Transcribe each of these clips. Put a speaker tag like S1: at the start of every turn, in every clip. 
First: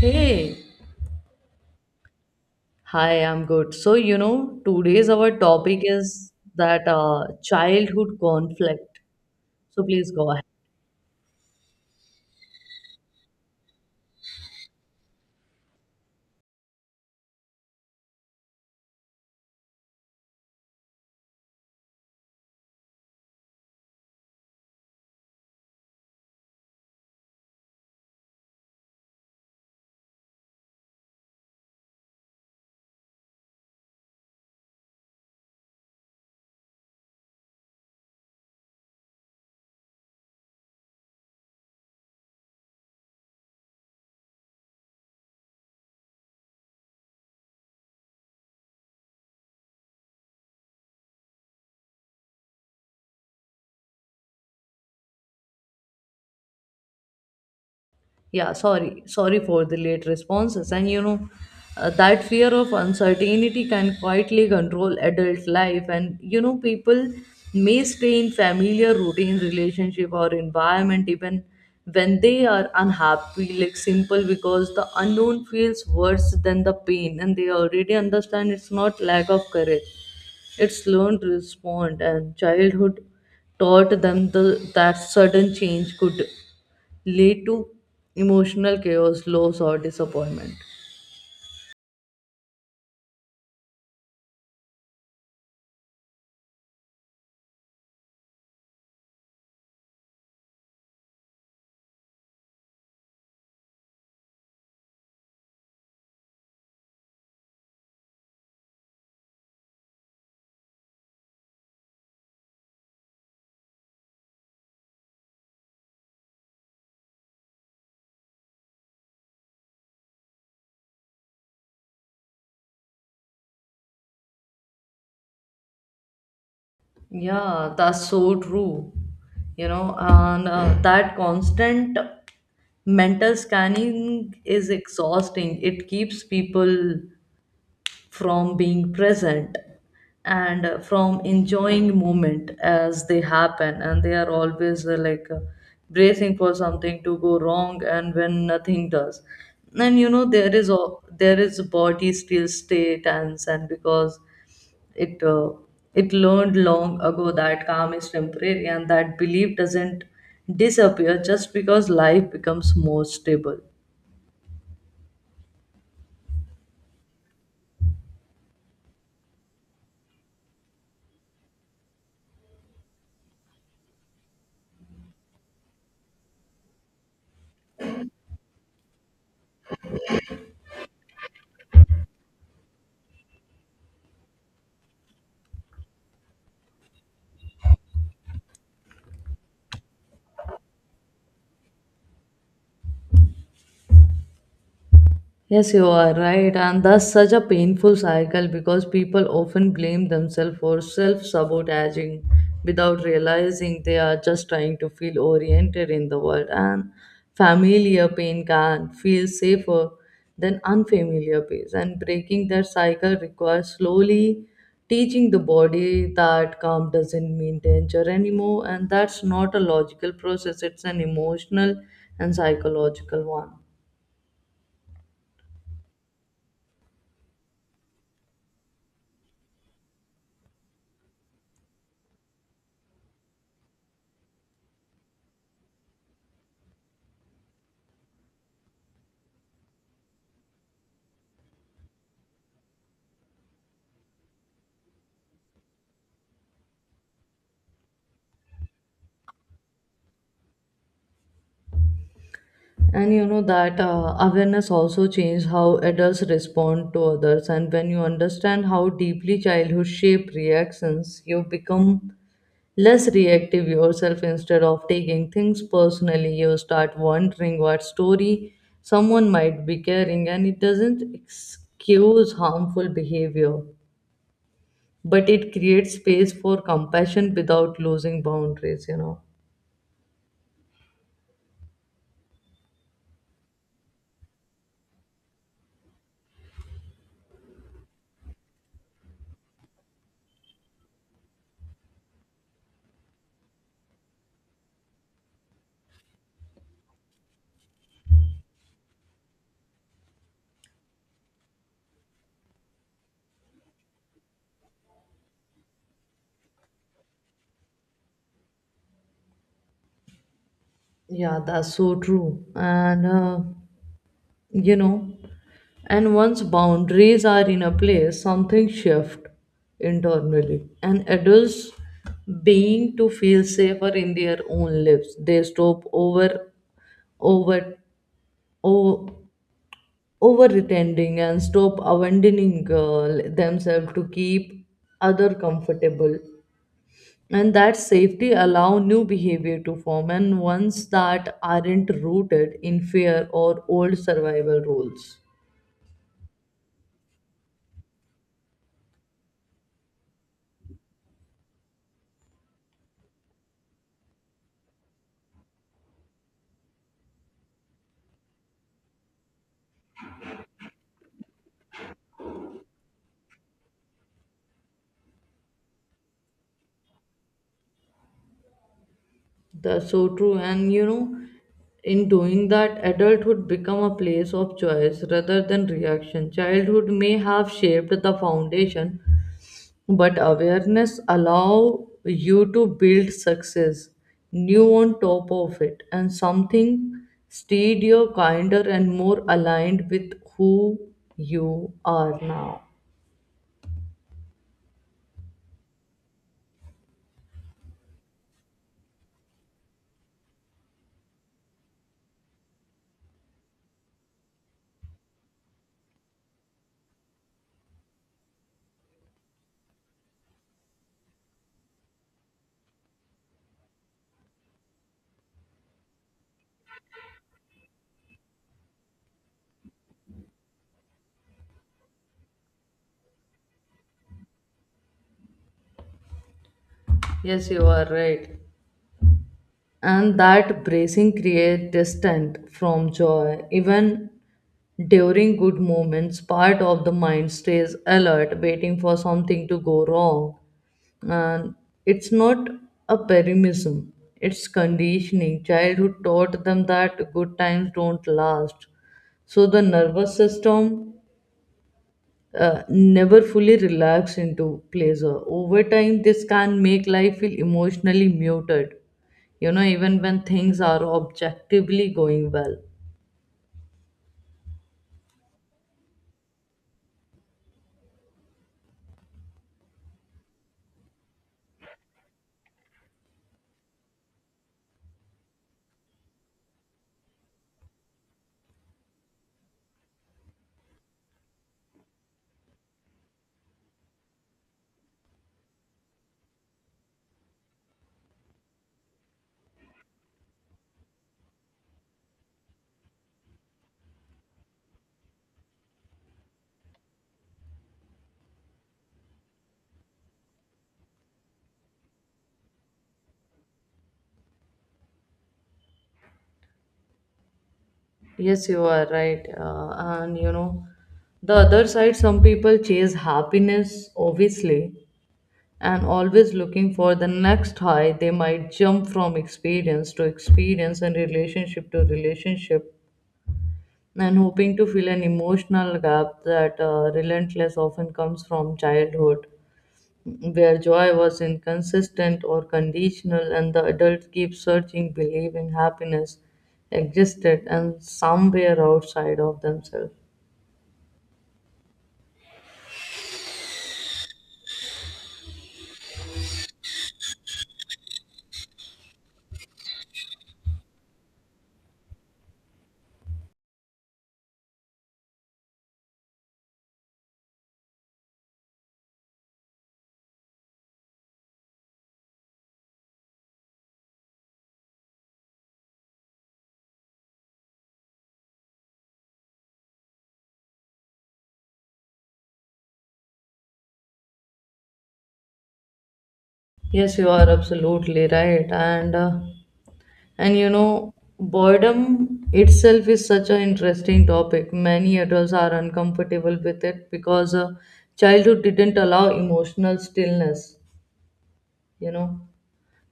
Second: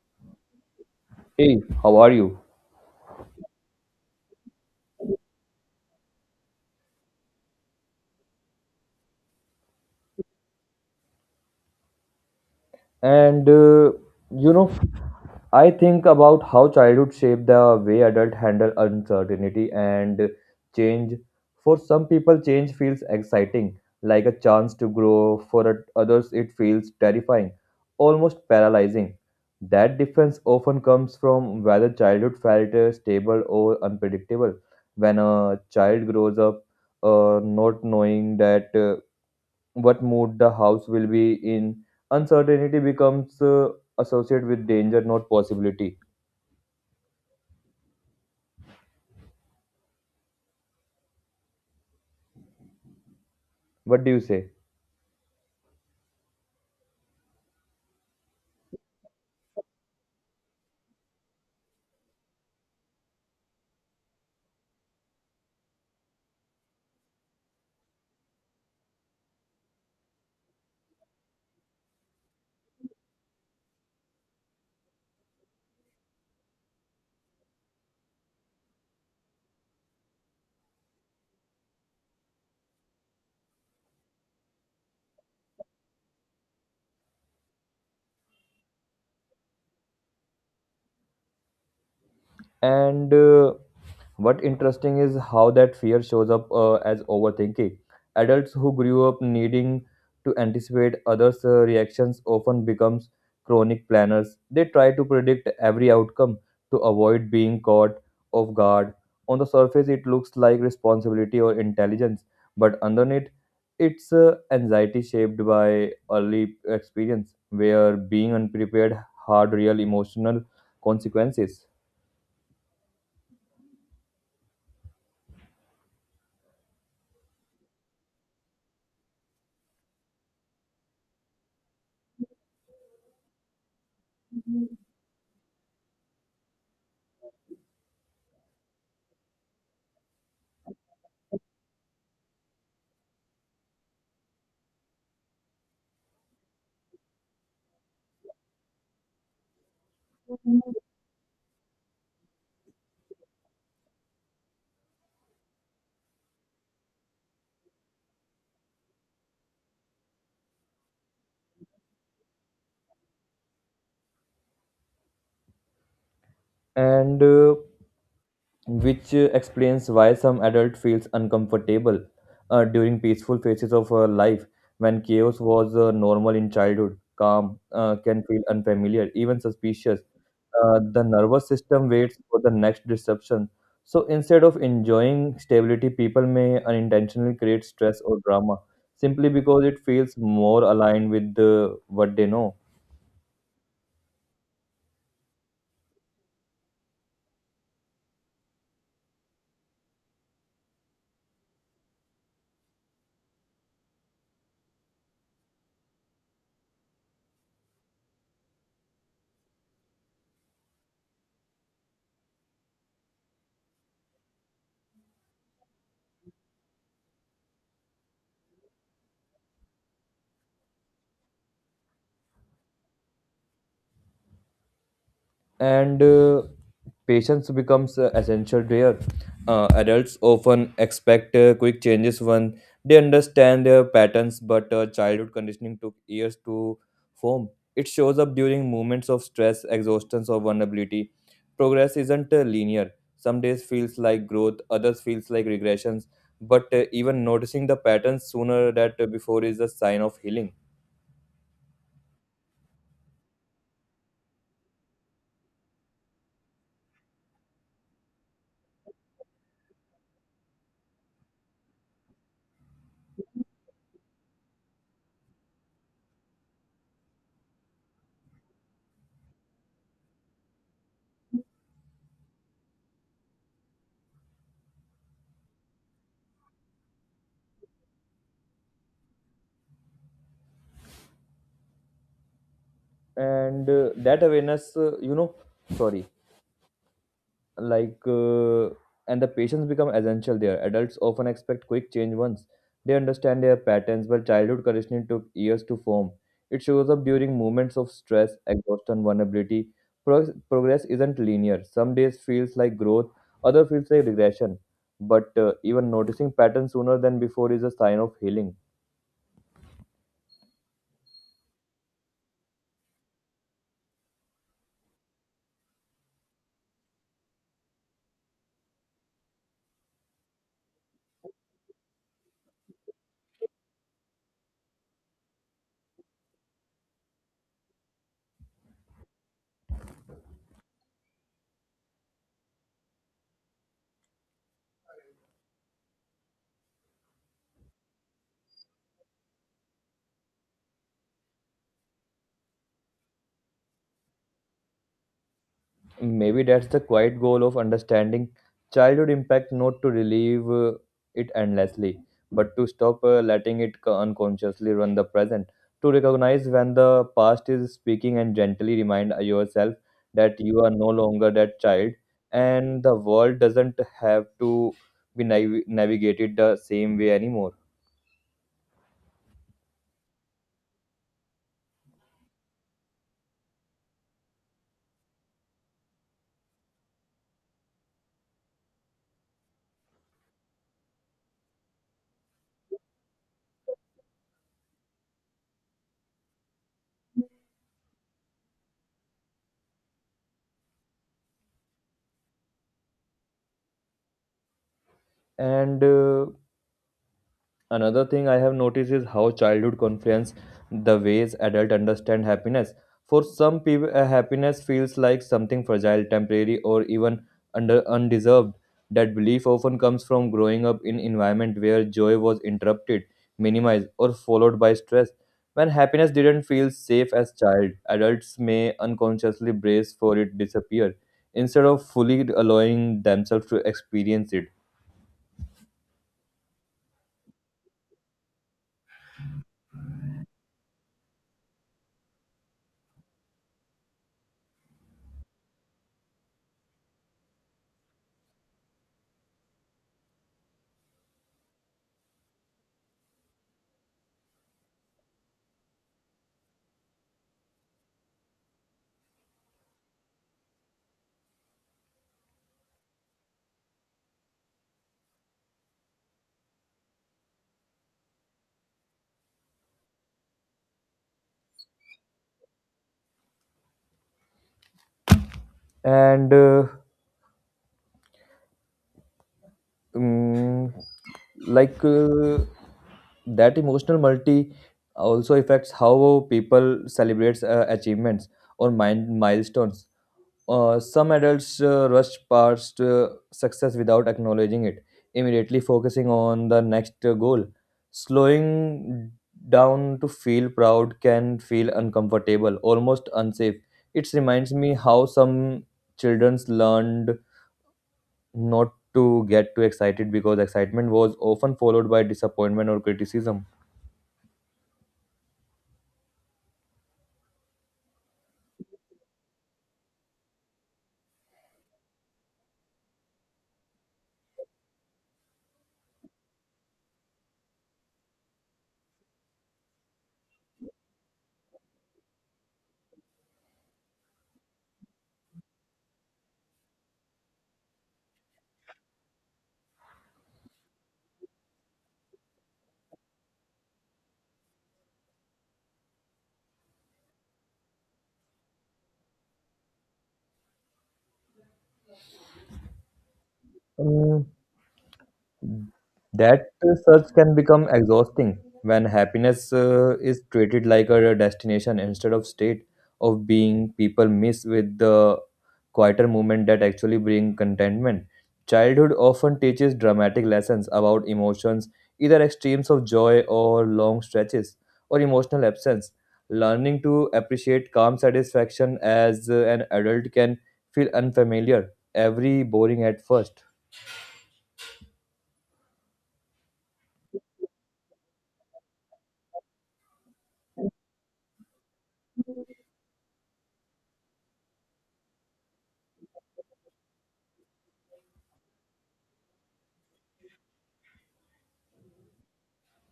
S1: Hey,
S2: Hey, how are you?
S1: hi, I'm good. So, you know, today's our topic is that childhood conflict. So, please go ahead.
S2: And uh, you know, I think about how childhood shaped the way adults handle uncertainty and change. For some people, change feels exciting, like a chance to grow. For others, it feels terrifying, almost paralyzing. That difference often comes from whether childhood felt stable or unpredictable. When a child grows up, not knowing that. What mood the house will be in. Uncertainty becomes associated with danger, not possibility. What do you say?
S1: Yeah, sorry for the late responses. And you know, that fear of uncertainty can quietly control adult life, and you know, people may stay in familiar routine, relationship or environment even when they are unhappy, like simple because the unknown feels worse than the pain and they already understand. It's not lack of courage, it's learned to respond, and childhood taught them that sudden change could lead to emotional chaos, loss, or disappointment.
S2: And What interesting is how that fear shows up as overthinking. Adults who grew up needing to anticipate others' reactions often becomes chronic planners. They try to predict every outcome to avoid being caught off guard. On the surface, it looks like responsibility or intelligence, but underneath, it's anxiety shaped by early experience, where being unprepared hard real emotional consequences.
S1: Yeah, that's so true. You know, and that constant mental scanning is exhausting. It keeps people from being present and from enjoying moment as they happen, and they are always bracing for something to go wrong, and when nothing does, and you know, there is body still stay tense, and because it uh, it learned long ago that calm is temporary, and that belief doesn't disappear just because life becomes more stable.
S2: And Which explains why some adult feels uncomfortable during peaceful phases of life. When chaos was normal in childhood, calm can feel unfamiliar, even suspicious. The nervous system waits for the next disruption, so instead of enjoying stability, people may unintentionally create stress or drama simply because it feels more aligned with what they know.
S1: Yes, you are right, and that's such a painful cycle because people often blame themselves for self sabotaging without realizing they are just trying to feel oriented in the world. And familiar pain can feel safer than unfamiliar pain, and breaking that cycle requires slowly teaching the body that calm doesn't mean danger anymore, and that's not a logical process, it's an emotional and psychological one.
S2: And Patience becomes essential there. Adults often expect quick changes when they understand their patterns, but childhood conditioning took years to form. It shows up during moments of stress, exhaustion, or vulnerability. Progress isn't linear. Some days feels like growth, others feels like regressions. But even noticing the patterns sooner than before is a sign of healing.
S1: And you know that awareness also changed how adults respond to others. And when you understand how deeply childhood shape reactions, you become less reactive yourself. Instead of taking things personally, you start wondering what story someone might be carrying, and it doesn't excuse harmful behavior, but it creates space for compassion without losing boundaries, you know.
S2: And that awareness, you know, sorry like and the patients become essential there. Adults often expect quick change once they understand their patterns, but childhood conditioning took years to form. It shows up during moments of stress, exhaustion, vulnerability. Progress isn't linear. Some days feels like growth, other feels like regression, but even noticing patterns sooner than before is a sign of healing.
S1: Yeah, that's so true. And you know, and once boundaries are in a place, something shift internally, and adults being to feel safer in their own lives. They stop over over over pretending and stop abandoning themselves to keep other comfortable, and that safety allow new behavior to form, and ones that aren't rooted in fear or old survival rules.
S2: Maybe that's the quiet goal of understanding childhood impact, not to relieve it endlessly, but to stop letting it unconsciously run the present. To recognize when the past is speaking and gently remind yourself that you are no longer that child, and the world doesn't have to be navigated the same way anymore.
S1: That's so true. And you know, in doing that, adulthood become a place of choice rather than reaction. Childhood may have shaped the foundation, but awareness allow you to build success new on top of it, and something steadier, kinder and more aligned with who you are now.
S2: And Another thing I have noticed is how childhood confluence the ways adults understand happiness. For some people, happiness feels like something fragile, temporary, or even under undeserved. That belief often comes from growing up in environment where joy was interrupted, minimized, or followed by stress. When happiness didn't feel safe as child, adults may unconsciously brace for it disappear instead of fully allowing themselves to experience it.
S1: Yes, you are right. And that bracing create distance from joy. Even during good moments, part of the mind stays alert, waiting for something to go wrong. And it's not a pessimism, it's conditioning. Childhood taught them that good times don't last. So the nervous system never fully relax into pleasure. Over time, this can make life feel emotionally muted, you know, even when things are objectively going well.
S2: And Mm, like That emotional multi also affects how people celebrates achievements or mind milestones. Some adults rush past success without acknowledging it, immediately focusing on the next goal. Slowing down to feel proud can feel uncomfortable, almost unsafe. It reminds me how some children learned not to get too excited because excitement was often followed by disappointment or criticism.
S1: Yes, you are right. And you know, the other side, some people chase happiness, obviously, and always looking for the next high. They might jump from experience to experience and relationship to relationship, and hoping to fill an emotional gap that relentless often comes from childhood, where joy was inconsistent or conditional, and the adult keeps searching, believing happiness existed and somewhere outside of themselves.
S2: Mm, That search can become exhausting when happiness is treated like a destination instead of state of being. People miss with the quieter moment that actually bring contentment. Childhood often teaches dramatic lessons about emotions, either extremes of joy or long stretches or emotional absence. Learning to appreciate calm satisfaction as an adult can feel unfamiliar, every boring at first.
S1: Yes, you are absolutely right, and you know, boredom itself is such an interesting topic. Many adults are uncomfortable with it because childhood didn't allow emotional stillness, you know,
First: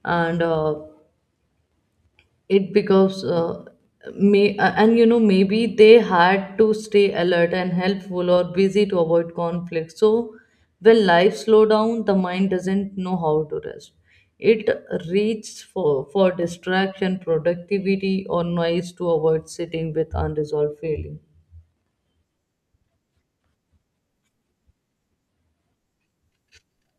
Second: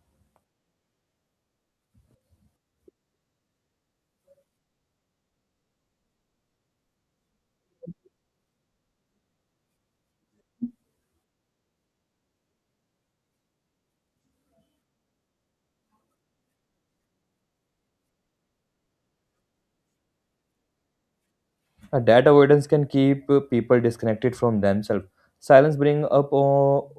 S1: and it becomes may and you know, maybe they had to stay alert and helpful or busy to avoid conflict. So when life slow down, the mind doesn't know how to rest. It reaches for distraction, productivity or noise to avoid sitting with unresolved feeling.
S2: That avoidance can keep people disconnected from themselves. Silence brings up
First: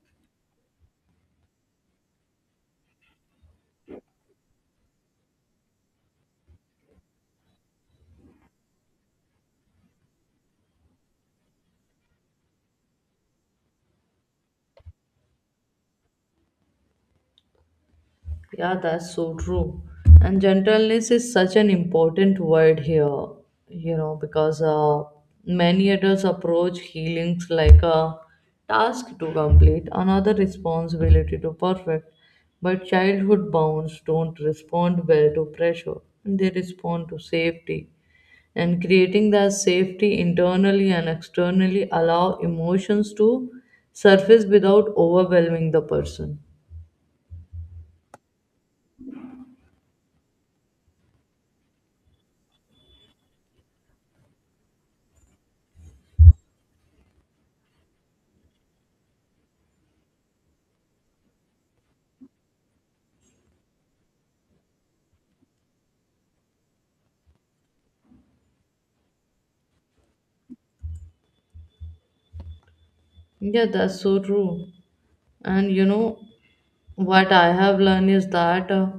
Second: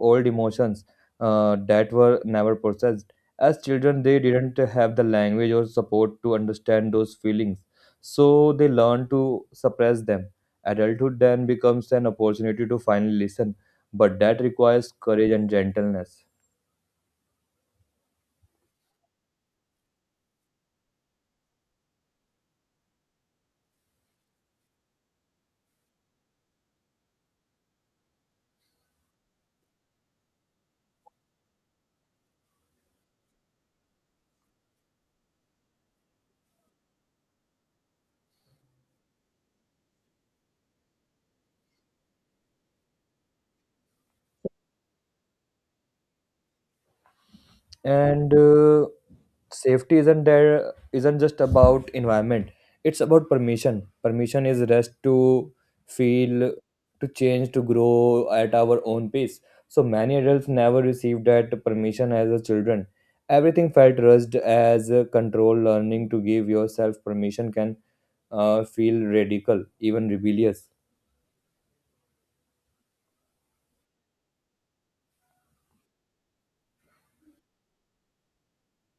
S2: old emotions that were never processed. As children, they didn't have the language or support to understand those feelings, so they learn to suppress them. Adulthood then becomes an opportunity to finally listen, but that requires courage and gentleness.
S1: Yeah, that's so true. And gentleness is such an important word here, you know, because many adults approach healings like a task to complete, another responsibility to perfect. But childhood bounds don't respond well to pressure, they respond to safety. And creating that safety internally and externally allow emotions to surface without overwhelming the person.
S2: And safety isn't there isn't just about environment, it's about permission. Permission is rest to feel, to change, to grow at our own pace. So many adults never received that permission as a children. Everything felt rushed as a control. Learning to give yourself permission can feel radical, even rebellious.
S1: Yeah, that's so true. And you know, what I have learned is that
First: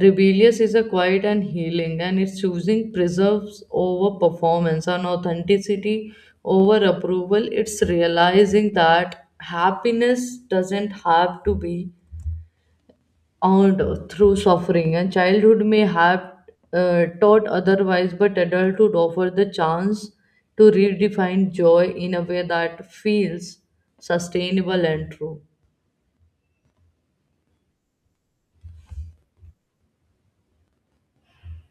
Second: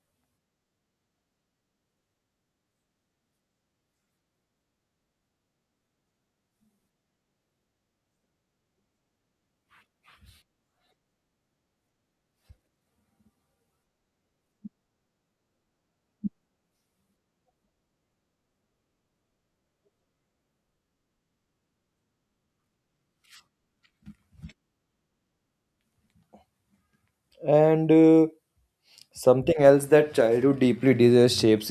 S1: rebellious is a quiet and healing, and it's choosing preserves over performance and authenticity over approval. It's realizing that happiness doesn't have to be earned through suffering, and childhood may have taught otherwise, but adulthood offers the chance to redefine joy in a way that feels sustainable and true.
S2: And Something else that childhood deeply shapes